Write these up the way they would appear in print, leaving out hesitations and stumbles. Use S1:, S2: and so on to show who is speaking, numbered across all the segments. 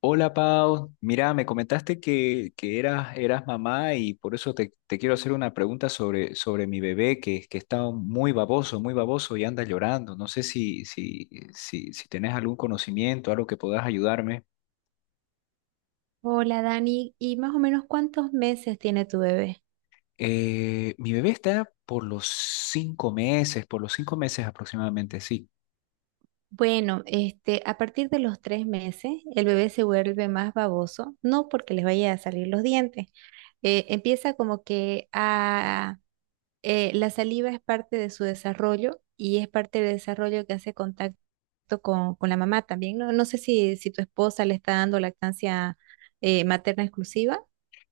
S1: Hola Pau, mira, me comentaste que eras mamá y por eso te quiero hacer una pregunta sobre mi bebé que está muy baboso y anda llorando. No sé si tenés algún conocimiento, algo que puedas ayudarme.
S2: Hola Dani, ¿y más o menos cuántos meses tiene tu bebé?
S1: Mi bebé está por los cinco meses aproximadamente, sí.
S2: Bueno, a partir de los 3 meses, el bebé se vuelve más baboso, no porque les vaya a salir los dientes. Empieza como que a, La saliva es parte de su desarrollo y es parte del desarrollo que hace contacto con la mamá también. No, no sé si tu esposa le está dando lactancia materna exclusiva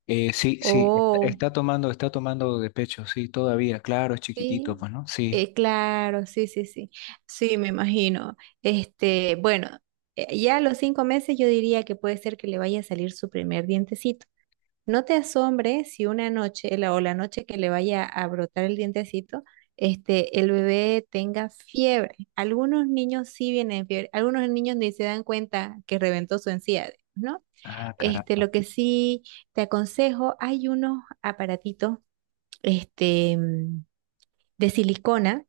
S1: Sí, sí, está,
S2: o...
S1: está tomando, está tomando de pecho, sí, todavía, claro, es chiquitito,
S2: sí,
S1: pues, ¿no? Sí.
S2: Claro, sí, sí, sí. Sí, me imagino. Bueno, ya a los 5 meses yo diría que puede ser que le vaya a salir su primer dientecito. No te asombres si una noche la, o la noche que le vaya a brotar el dientecito, el bebé tenga fiebre. Algunos niños sí vienen fiebre, algunos niños ni se dan cuenta que reventó su encía, ¿no?
S1: Ah, caramba.
S2: Lo que sí te aconsejo, hay unos aparatitos, este, de silicona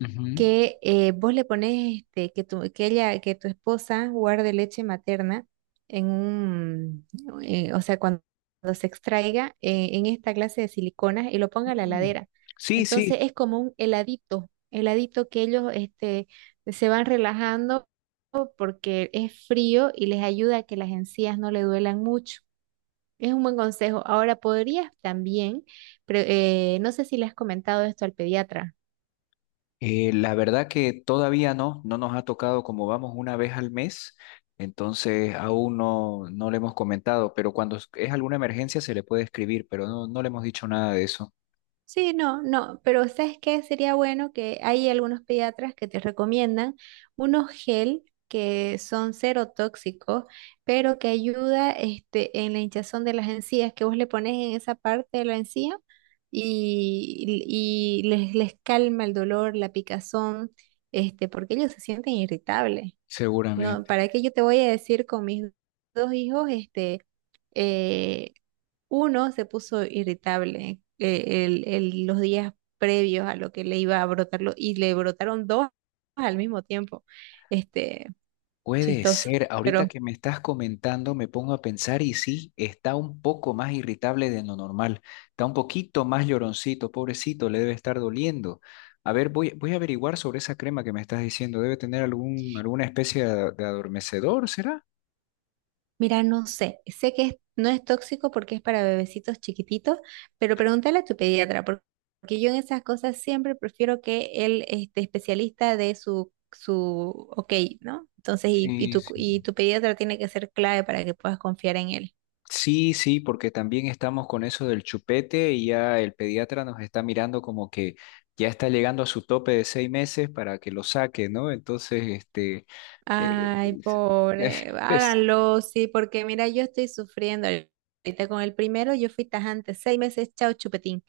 S1: Ujú.
S2: que vos le pones que tu esposa guarde leche materna en un, o sea, cuando se extraiga en esta clase de siliconas y lo ponga a la
S1: Mm.
S2: heladera.
S1: Sí,
S2: Entonces
S1: sí.
S2: es como un heladito, heladito que ellos se van relajando porque es frío y les ayuda a que las encías no le duelan mucho. Es un buen consejo. Ahora podrías también, pero, no sé si le has comentado esto al pediatra.
S1: La verdad que todavía no, no nos ha tocado como vamos una vez al mes, entonces aún no, no le hemos comentado, pero cuando es alguna emergencia se le puede escribir, pero no, no le hemos dicho nada de eso.
S2: Sí, no, no, pero ¿sabes qué? Sería bueno que hay algunos pediatras que te recomiendan unos gel que son cero tóxicos, pero que ayuda en la hinchazón de las encías, que vos le pones en esa parte de la encía y les calma el dolor, la picazón, porque ellos se sienten irritables. No,
S1: Seguramente.
S2: ¿para qué yo te voy a decir con mis dos hijos, eh. Uno se puso irritable los días previos a lo que le iba a brotarlo y le brotaron dos al mismo tiempo. Este,
S1: Puede
S2: Chistoso.
S1: ser,
S2: Pero
S1: ahorita que me estás comentando me pongo a pensar y sí, está un poco más irritable de lo normal, está un poquito más lloroncito, pobrecito, le debe estar doliendo. A ver, voy a averiguar sobre esa crema que me estás diciendo, debe tener alguna especie de adormecedor, ¿será?
S2: mira, no sé, sé que no es tóxico porque es para bebecitos chiquititos, pero pregúntale a tu pediatra porque yo en esas cosas siempre prefiero que el especialista de su ok, ¿no? Entonces,
S1: Sí, sí.
S2: y tu pediatra tiene que ser clave para que puedas confiar en él.
S1: Sí, sí, porque también estamos con eso del chupete y ya el pediatra nos está mirando como que ya está llegando a su tope de 6 meses para que lo saque, ¿no? Entonces, este. eh,
S2: Ay,
S1: es- es-
S2: pobre,
S1: es-
S2: háganlo, sí, porque mira, yo estoy sufriendo ahorita con el primero, yo fui tajante, 6 meses, chao chupetín,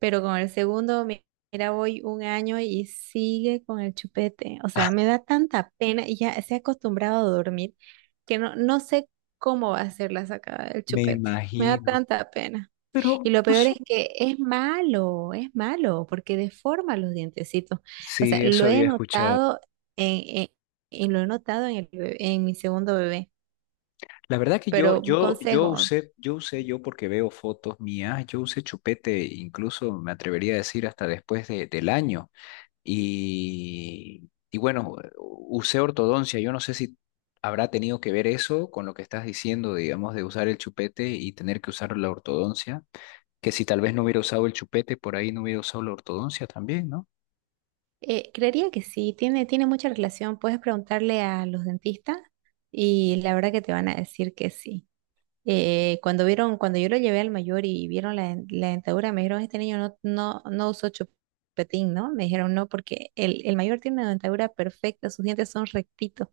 S2: pero con el segundo, mira, voy un año y sigue con el chupete, o
S1: ah,
S2: sea, me da tanta pena y ya se ha acostumbrado a dormir que no, no sé cómo va a ser la sacada del
S1: me
S2: chupete, me da
S1: imagino.
S2: tanta pena. Y
S1: Pero
S2: lo
S1: no
S2: peor
S1: sé.
S2: es que es malo, porque deforma los dientecitos. O sea,
S1: Sí, eso
S2: lo he
S1: había escuchado.
S2: notado en, en mi segundo bebé.
S1: La verdad que
S2: Pero un consejo,
S1: yo porque veo fotos mías, yo usé chupete, incluso me atrevería a decir hasta después del año. Y bueno, usé ortodoncia. Yo no sé si habrá tenido que ver eso con lo que estás diciendo, digamos, de usar el chupete y tener que usar la ortodoncia. Que si tal vez no hubiera usado el chupete, por ahí no hubiera usado la ortodoncia también, ¿no?
S2: creería que sí, tiene mucha relación. Puedes preguntarle a los dentistas y la verdad que te van a decir que sí. Cuando yo lo llevé al mayor y vieron la dentadura, me dijeron, este niño no, no, no usó chupetín, ¿no? Me dijeron no, porque el mayor tiene una dentadura perfecta, sus dientes son rectitos.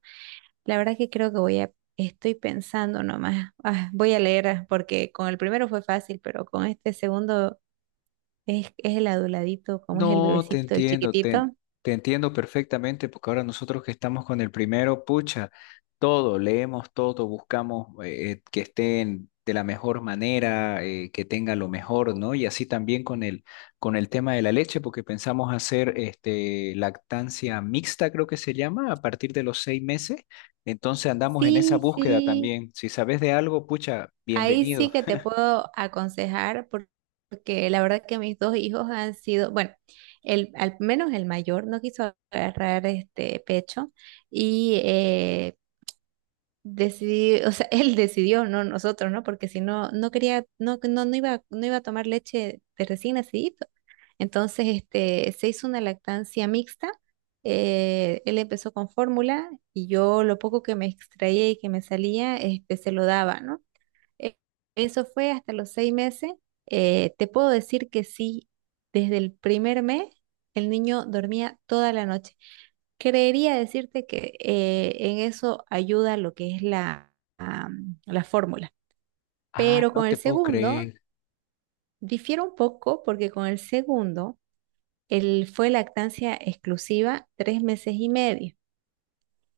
S2: La verdad que creo que estoy pensando nomás, ah, voy a leer ah, porque con el primero fue fácil, pero con este segundo es el aduladito, como es el
S1: No, te
S2: bebecito, el
S1: entiendo, te,
S2: chiquitito.
S1: te entiendo perfectamente, porque ahora nosotros que estamos con el primero, pucha, todo, leemos todo, buscamos que estén de la mejor manera, que tenga lo mejor, ¿no? Y así también con el, tema de la leche, porque pensamos hacer este, lactancia mixta, creo que se llama, a partir de los 6 meses. Entonces andamos en esa
S2: Sí,
S1: búsqueda
S2: sí,
S1: también. Si sabes de algo, pucha,
S2: ahí
S1: bienvenido.
S2: sí que te puedo aconsejar porque la verdad que mis dos hijos han sido, bueno, al menos el mayor no quiso agarrar este pecho y decidí, o sea, él decidió, no nosotros, ¿no? Porque si no, no quería, no, no, no iba a tomar leche de recién nacidito. Entonces, se hizo una lactancia mixta. Él empezó con fórmula y yo lo poco que me extraía y que me salía, se lo daba, ¿no? E- Eso fue hasta los 6 meses. Te puedo decir que sí, desde el primer mes el niño dormía toda la noche. Creería decirte que en eso ayuda lo que es la fórmula.
S1: Ah,
S2: Pero
S1: no
S2: con
S1: te
S2: el
S1: puedo
S2: segundo,
S1: creer.
S2: difiere un poco porque con el segundo, él fue lactancia exclusiva 3 meses y medio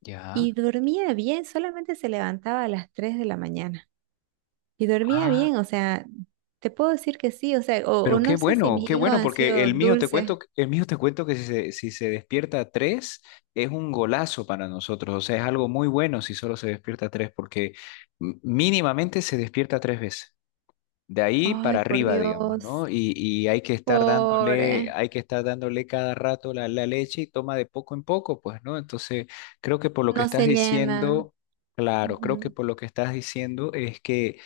S1: Ya.
S2: y dormía bien, solamente se levantaba a las 3 de la mañana. Y dormía
S1: Ah.
S2: bien, o sea, te puedo decir que sí, o sea, o
S1: Pero
S2: no sé si mis
S1: qué
S2: hijos
S1: bueno,
S2: han
S1: porque
S2: sido
S1: el mío te cuento,
S2: dulces.
S1: el mío te cuento que si se despierta a tres, es un golazo para nosotros. O sea, es algo muy bueno si solo se despierta a tres, porque mínimamente se despierta tres veces. De ahí
S2: Ay,
S1: para
S2: por
S1: arriba, digamos, ¿no?
S2: Dios,
S1: Y hay que estar dándole,
S2: pobre,
S1: hay que estar dándole cada rato la leche y toma de poco en poco, pues, ¿no? Entonces, creo que por lo que
S2: no
S1: estás
S2: se llena.
S1: diciendo, claro, creo que
S2: Ujú.
S1: por lo que estás diciendo es que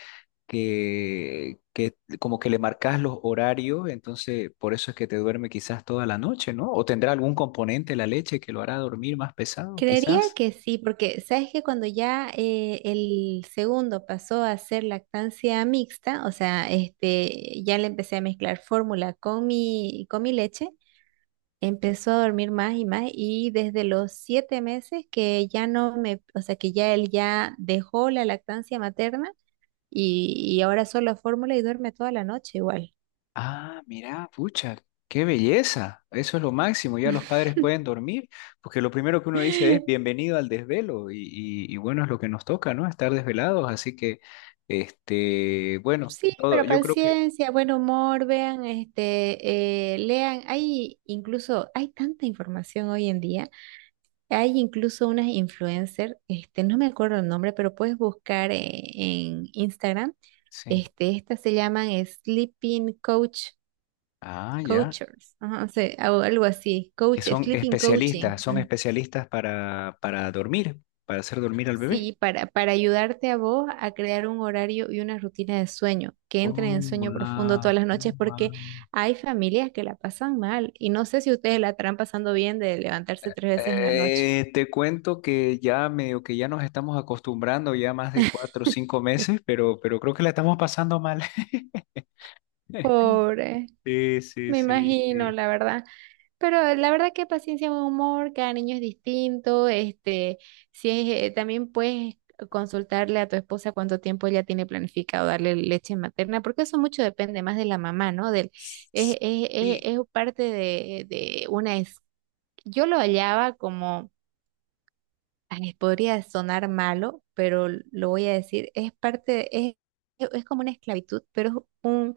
S1: que, que como que le marcas los horarios, entonces por eso es que te duerme quizás toda la noche, ¿no? O tendrá algún componente la leche que lo hará dormir más pesado,
S2: Creería
S1: quizás.
S2: que sí, porque sabes que cuando ya el segundo pasó a ser lactancia mixta, o sea, ya le empecé a mezclar fórmula con mi leche, empezó a dormir más y más y desde los 7 meses que ya no me, o sea, que ya él ya dejó la lactancia materna y ahora solo fórmula y duerme toda la noche igual.
S1: Ah, mira, pucha, qué belleza. Eso es lo máximo. Ya los padres pueden dormir, porque lo primero que uno dice es bienvenido al desvelo y bueno, es lo que nos toca, ¿no? Estar desvelados. Así que, este, bueno,
S2: Sí,
S1: todo,
S2: pero
S1: yo creo que
S2: paciencia, buen humor, vean, lean, hay incluso, hay tanta información hoy en día, hay incluso unas influencers, no me acuerdo el nombre, pero puedes buscar en Instagram,
S1: sí.
S2: estas se llaman Sleeping Coach
S1: Ah, ya.
S2: Coachers, ajá, o sea, o algo así,
S1: Que
S2: coach,
S1: son
S2: sleeping coaching,
S1: especialistas, son
S2: ah,
S1: especialistas para dormir, para hacer dormir al bebé.
S2: sí, para ayudarte a vos a crear un horario y una rutina de sueño, que
S1: Oh,
S2: entren en sueño profundo
S1: wow,
S2: todas las noches, porque
S1: wow.
S2: hay familias que la pasan mal y no sé si ustedes la estarán pasando bien de levantarse 3 veces en la noche.
S1: Te cuento que ya medio que ya nos estamos acostumbrando ya más de 4 o 5 meses, pero creo que la estamos pasando mal.
S2: Pobre,
S1: Sí, sí,
S2: me
S1: sí,
S2: imagino,
S1: sí.
S2: la verdad. Pero la verdad que paciencia, buen humor, cada niño es distinto. Este, si es, También puedes consultarle a tu esposa cuánto tiempo ella tiene planificado darle leche materna, porque eso mucho depende más de la mamá, ¿no? Del, es-
S1: Sí,
S2: Es parte de, una. Yo lo hallaba como ay, podría sonar malo, pero lo voy a decir, es parte, es como una esclavitud, pero es un,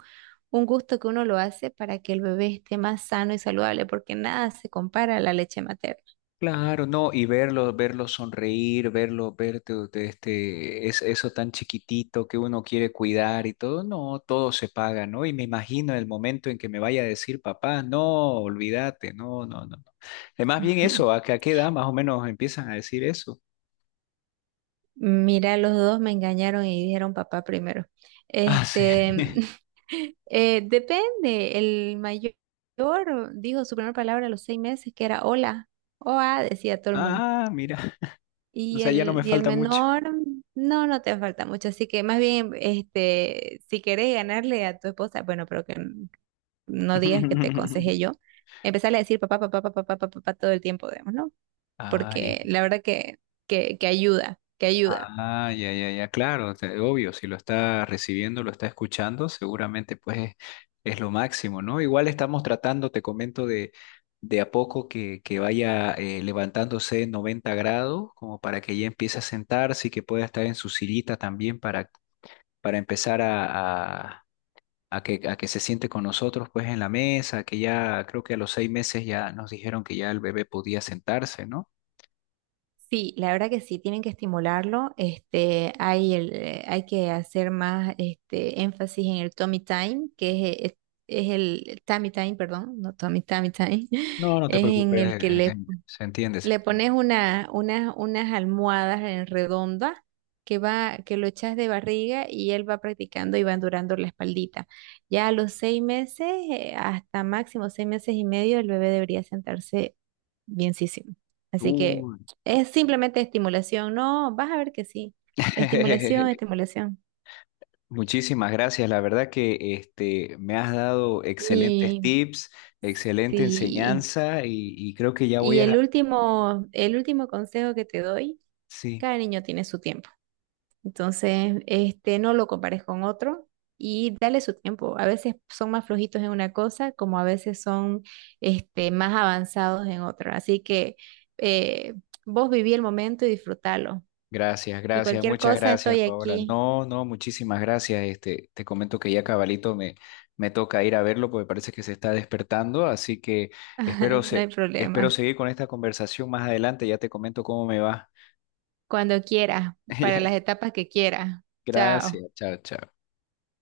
S2: un gusto que uno lo hace para que el bebé esté más sano y saludable, porque nada se compara a la leche materna.
S1: claro, no, y verlo sonreír, verte de este, es eso tan chiquitito que uno quiere cuidar y todo, no, todo se paga, ¿no? Y me imagino el momento en que me vaya a decir, papá, no, olvídate, no, no, no. no". Más bien
S2: Ujú.
S1: eso, ¿a qué edad más o menos empiezan a decir eso?
S2: Mira, los dos me engañaron y dijeron papá primero.
S1: Ah, sí.
S2: Este, depende, el mayor dijo su primera palabra a los 6 meses, que era hola, oa, decía todo el mundo.
S1: Ah, mira, o
S2: Y
S1: sea, ya no
S2: el,
S1: me
S2: y el
S1: falta mucho.
S2: menor, no, no te falta mucho. Así que más bien, si querés ganarle a tu esposa, bueno, pero que no digas que te aconsejé yo, empezarle a decir papá, papá, papá, papá, papá, papá todo el tiempo, digamos, ¿no?
S1: Ay.
S2: Porque la verdad que, que ayuda, que ayuda.
S1: Ah, ya, ya, ya, claro, obvio, si lo está recibiendo, lo está escuchando, seguramente pues es lo máximo, ¿no? Igual estamos tratando, te comento, de a poco que vaya levantándose en 90°, como para que ya empiece a sentarse y que pueda estar en su sillita también para empezar a que se siente con nosotros pues en la mesa, que ya creo que a los 6 meses ya nos dijeron que ya el bebé podía sentarse, ¿no?
S2: Sí, la verdad que sí, tienen que estimularlo. Hay que hacer más este énfasis en el tummy time, que es el tummy time, perdón, no tummy, tummy time
S1: No, no te
S2: es en
S1: preocupes,
S2: el que le
S1: se entiende, se
S2: Le
S1: entiende.
S2: pones unas almohadas en redonda que va, que lo echas de barriga y él va practicando y va durando la espaldita. Ya a los 6 meses, hasta máximo 6 meses y medio, el bebé debería sentarse bienísimo. Así que es simplemente estimulación. No, vas a ver que sí. Estimulación, estimulación.
S1: Muchísimas gracias. La verdad que este, me has dado
S2: Mi,
S1: excelentes tips, excelente
S2: sí.
S1: enseñanza y creo que ya voy
S2: Y
S1: a...
S2: el último consejo que te doy,
S1: Sí,
S2: cada niño tiene su tiempo. Entonces, no lo compares con otro y dale su tiempo. A veces son más flojitos en una cosa, como a veces son, más avanzados en otra. Así que eh, vos viví el momento y disfrútalo.
S1: gracias,
S2: Y
S1: gracias,
S2: cualquier
S1: muchas
S2: cosa,
S1: gracias,
S2: estoy
S1: Paola.
S2: aquí.
S1: No, no, muchísimas gracias. Este, te comento que ya cabalito me toca ir a verlo porque parece que se está despertando, así que espero,
S2: No hay
S1: se, espero
S2: problema.
S1: seguir con esta conversación más adelante. Ya te comento cómo me va.
S2: Cuando quieras, para
S1: Ya,
S2: las etapas que quieras. Chao.
S1: gracias, chao, chao.